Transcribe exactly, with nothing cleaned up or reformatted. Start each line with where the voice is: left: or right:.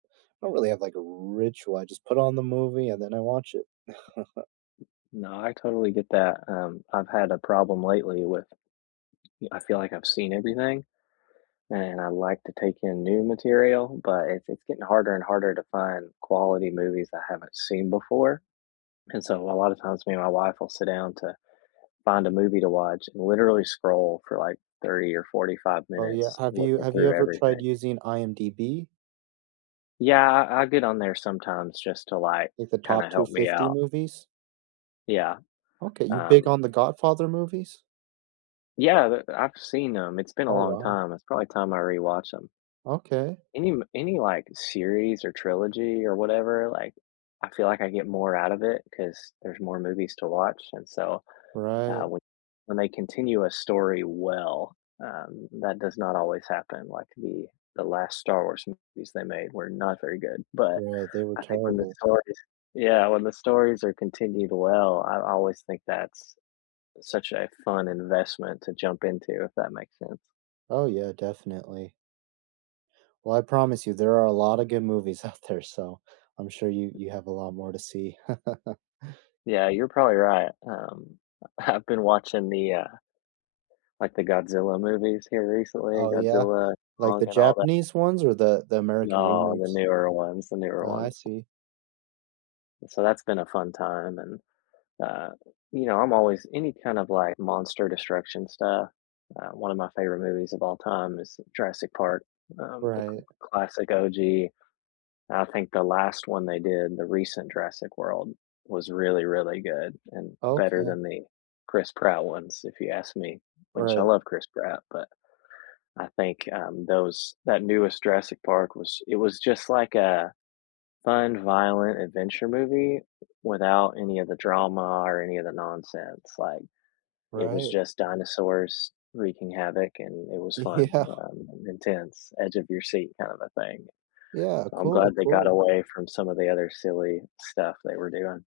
right: I don't really have like a ritual. I just put on the movie and then I watch it.
left: No. I totally get that. Um, I've had a problem lately with e I feel like I've seen everything, and I like to take in new material, but it's it's getting harder and harder to find quality movies I haven't seen before, and so a lot of times me and my wife will sit down to find a movie to watch, and literally scroll for, like, thirty or forty five
right: Oh, yeah.
left: minutes
right: Have you
left: looking
right: Have you
left: through
right: ever
left: everything.
right: tried using I-M-D-B?
left: Yeah, I I get on there sometimes just to, like,
right: Like, the Top
left: kinda
right: two
left: help me
right: fifty
left: out.
right: movies?
left: Yeah,
right: Okay. You big
left: um
right: on The Godfather movies?
left: Yeah, the the I've seen 'em. It's been a
right: Oh,
left: long
right: wow.
left: time. It's probably time I rewatched 'em.
right: Okay.
left: Any m any, like, series, or trilogy, or whatever, like, I feel like I get more out of it, 'cause there's more movies to watch, and so,
right: Right.
left: uh, when when they continue a story well, um, that does not always happen, like, the the last Star Wars movies they made were not very good. But
right: Right. They were
left: I think when the
right: terrible.
left: stories Yeah, when the stories are continued well, I always think that's such a fun investment to jump into, if that makes sense.
right: Oh, yeah. Definitely. Well, I promise you, there are a lotta good movies out there, so I'm sure you you have a lot more to see.
left: Yeah. You're probably right. Um, I've been watching the, uh like, the Godzilla movies here recently,
right: Oh, yeah?
left: Godzilla,
right: Like, the
left: Kong, and all that.
right: Japanese ones or the the American
left: No, the
right: remakes?
left: newer ones, the newer
right: Ah, I
left: ones.
right: see.
left: And so that's been a fun time, and, uh, you know, I'm always any kind of, like, monster destruction stuff. Uh, one of my favorite movies of all time is Jurassic Park, um, the c
right: Right.
left: classic O-G. I think the last one they did, the recent Jurassic World, was really, really good and better
right: Okay.
left: than the Chris Pratt ones, if you ask me, which I
right: Right.
left: love Chris Pratt, but I think, um, those that newest Jurassic Park, was it was just like a fun, violent adventure movie without any of the drama or any of the nonsense, like, it was
right: Right.
left: just dinosaurs wreaking havoc, and it was fun,
right: Yeah.
left: um, and intense, edge of your seat kinda thing.
right: Yeah,
left: So I'm
right: cool,
left: glad they got
right: cool.
left: away from some of the other silly stuff they were doing.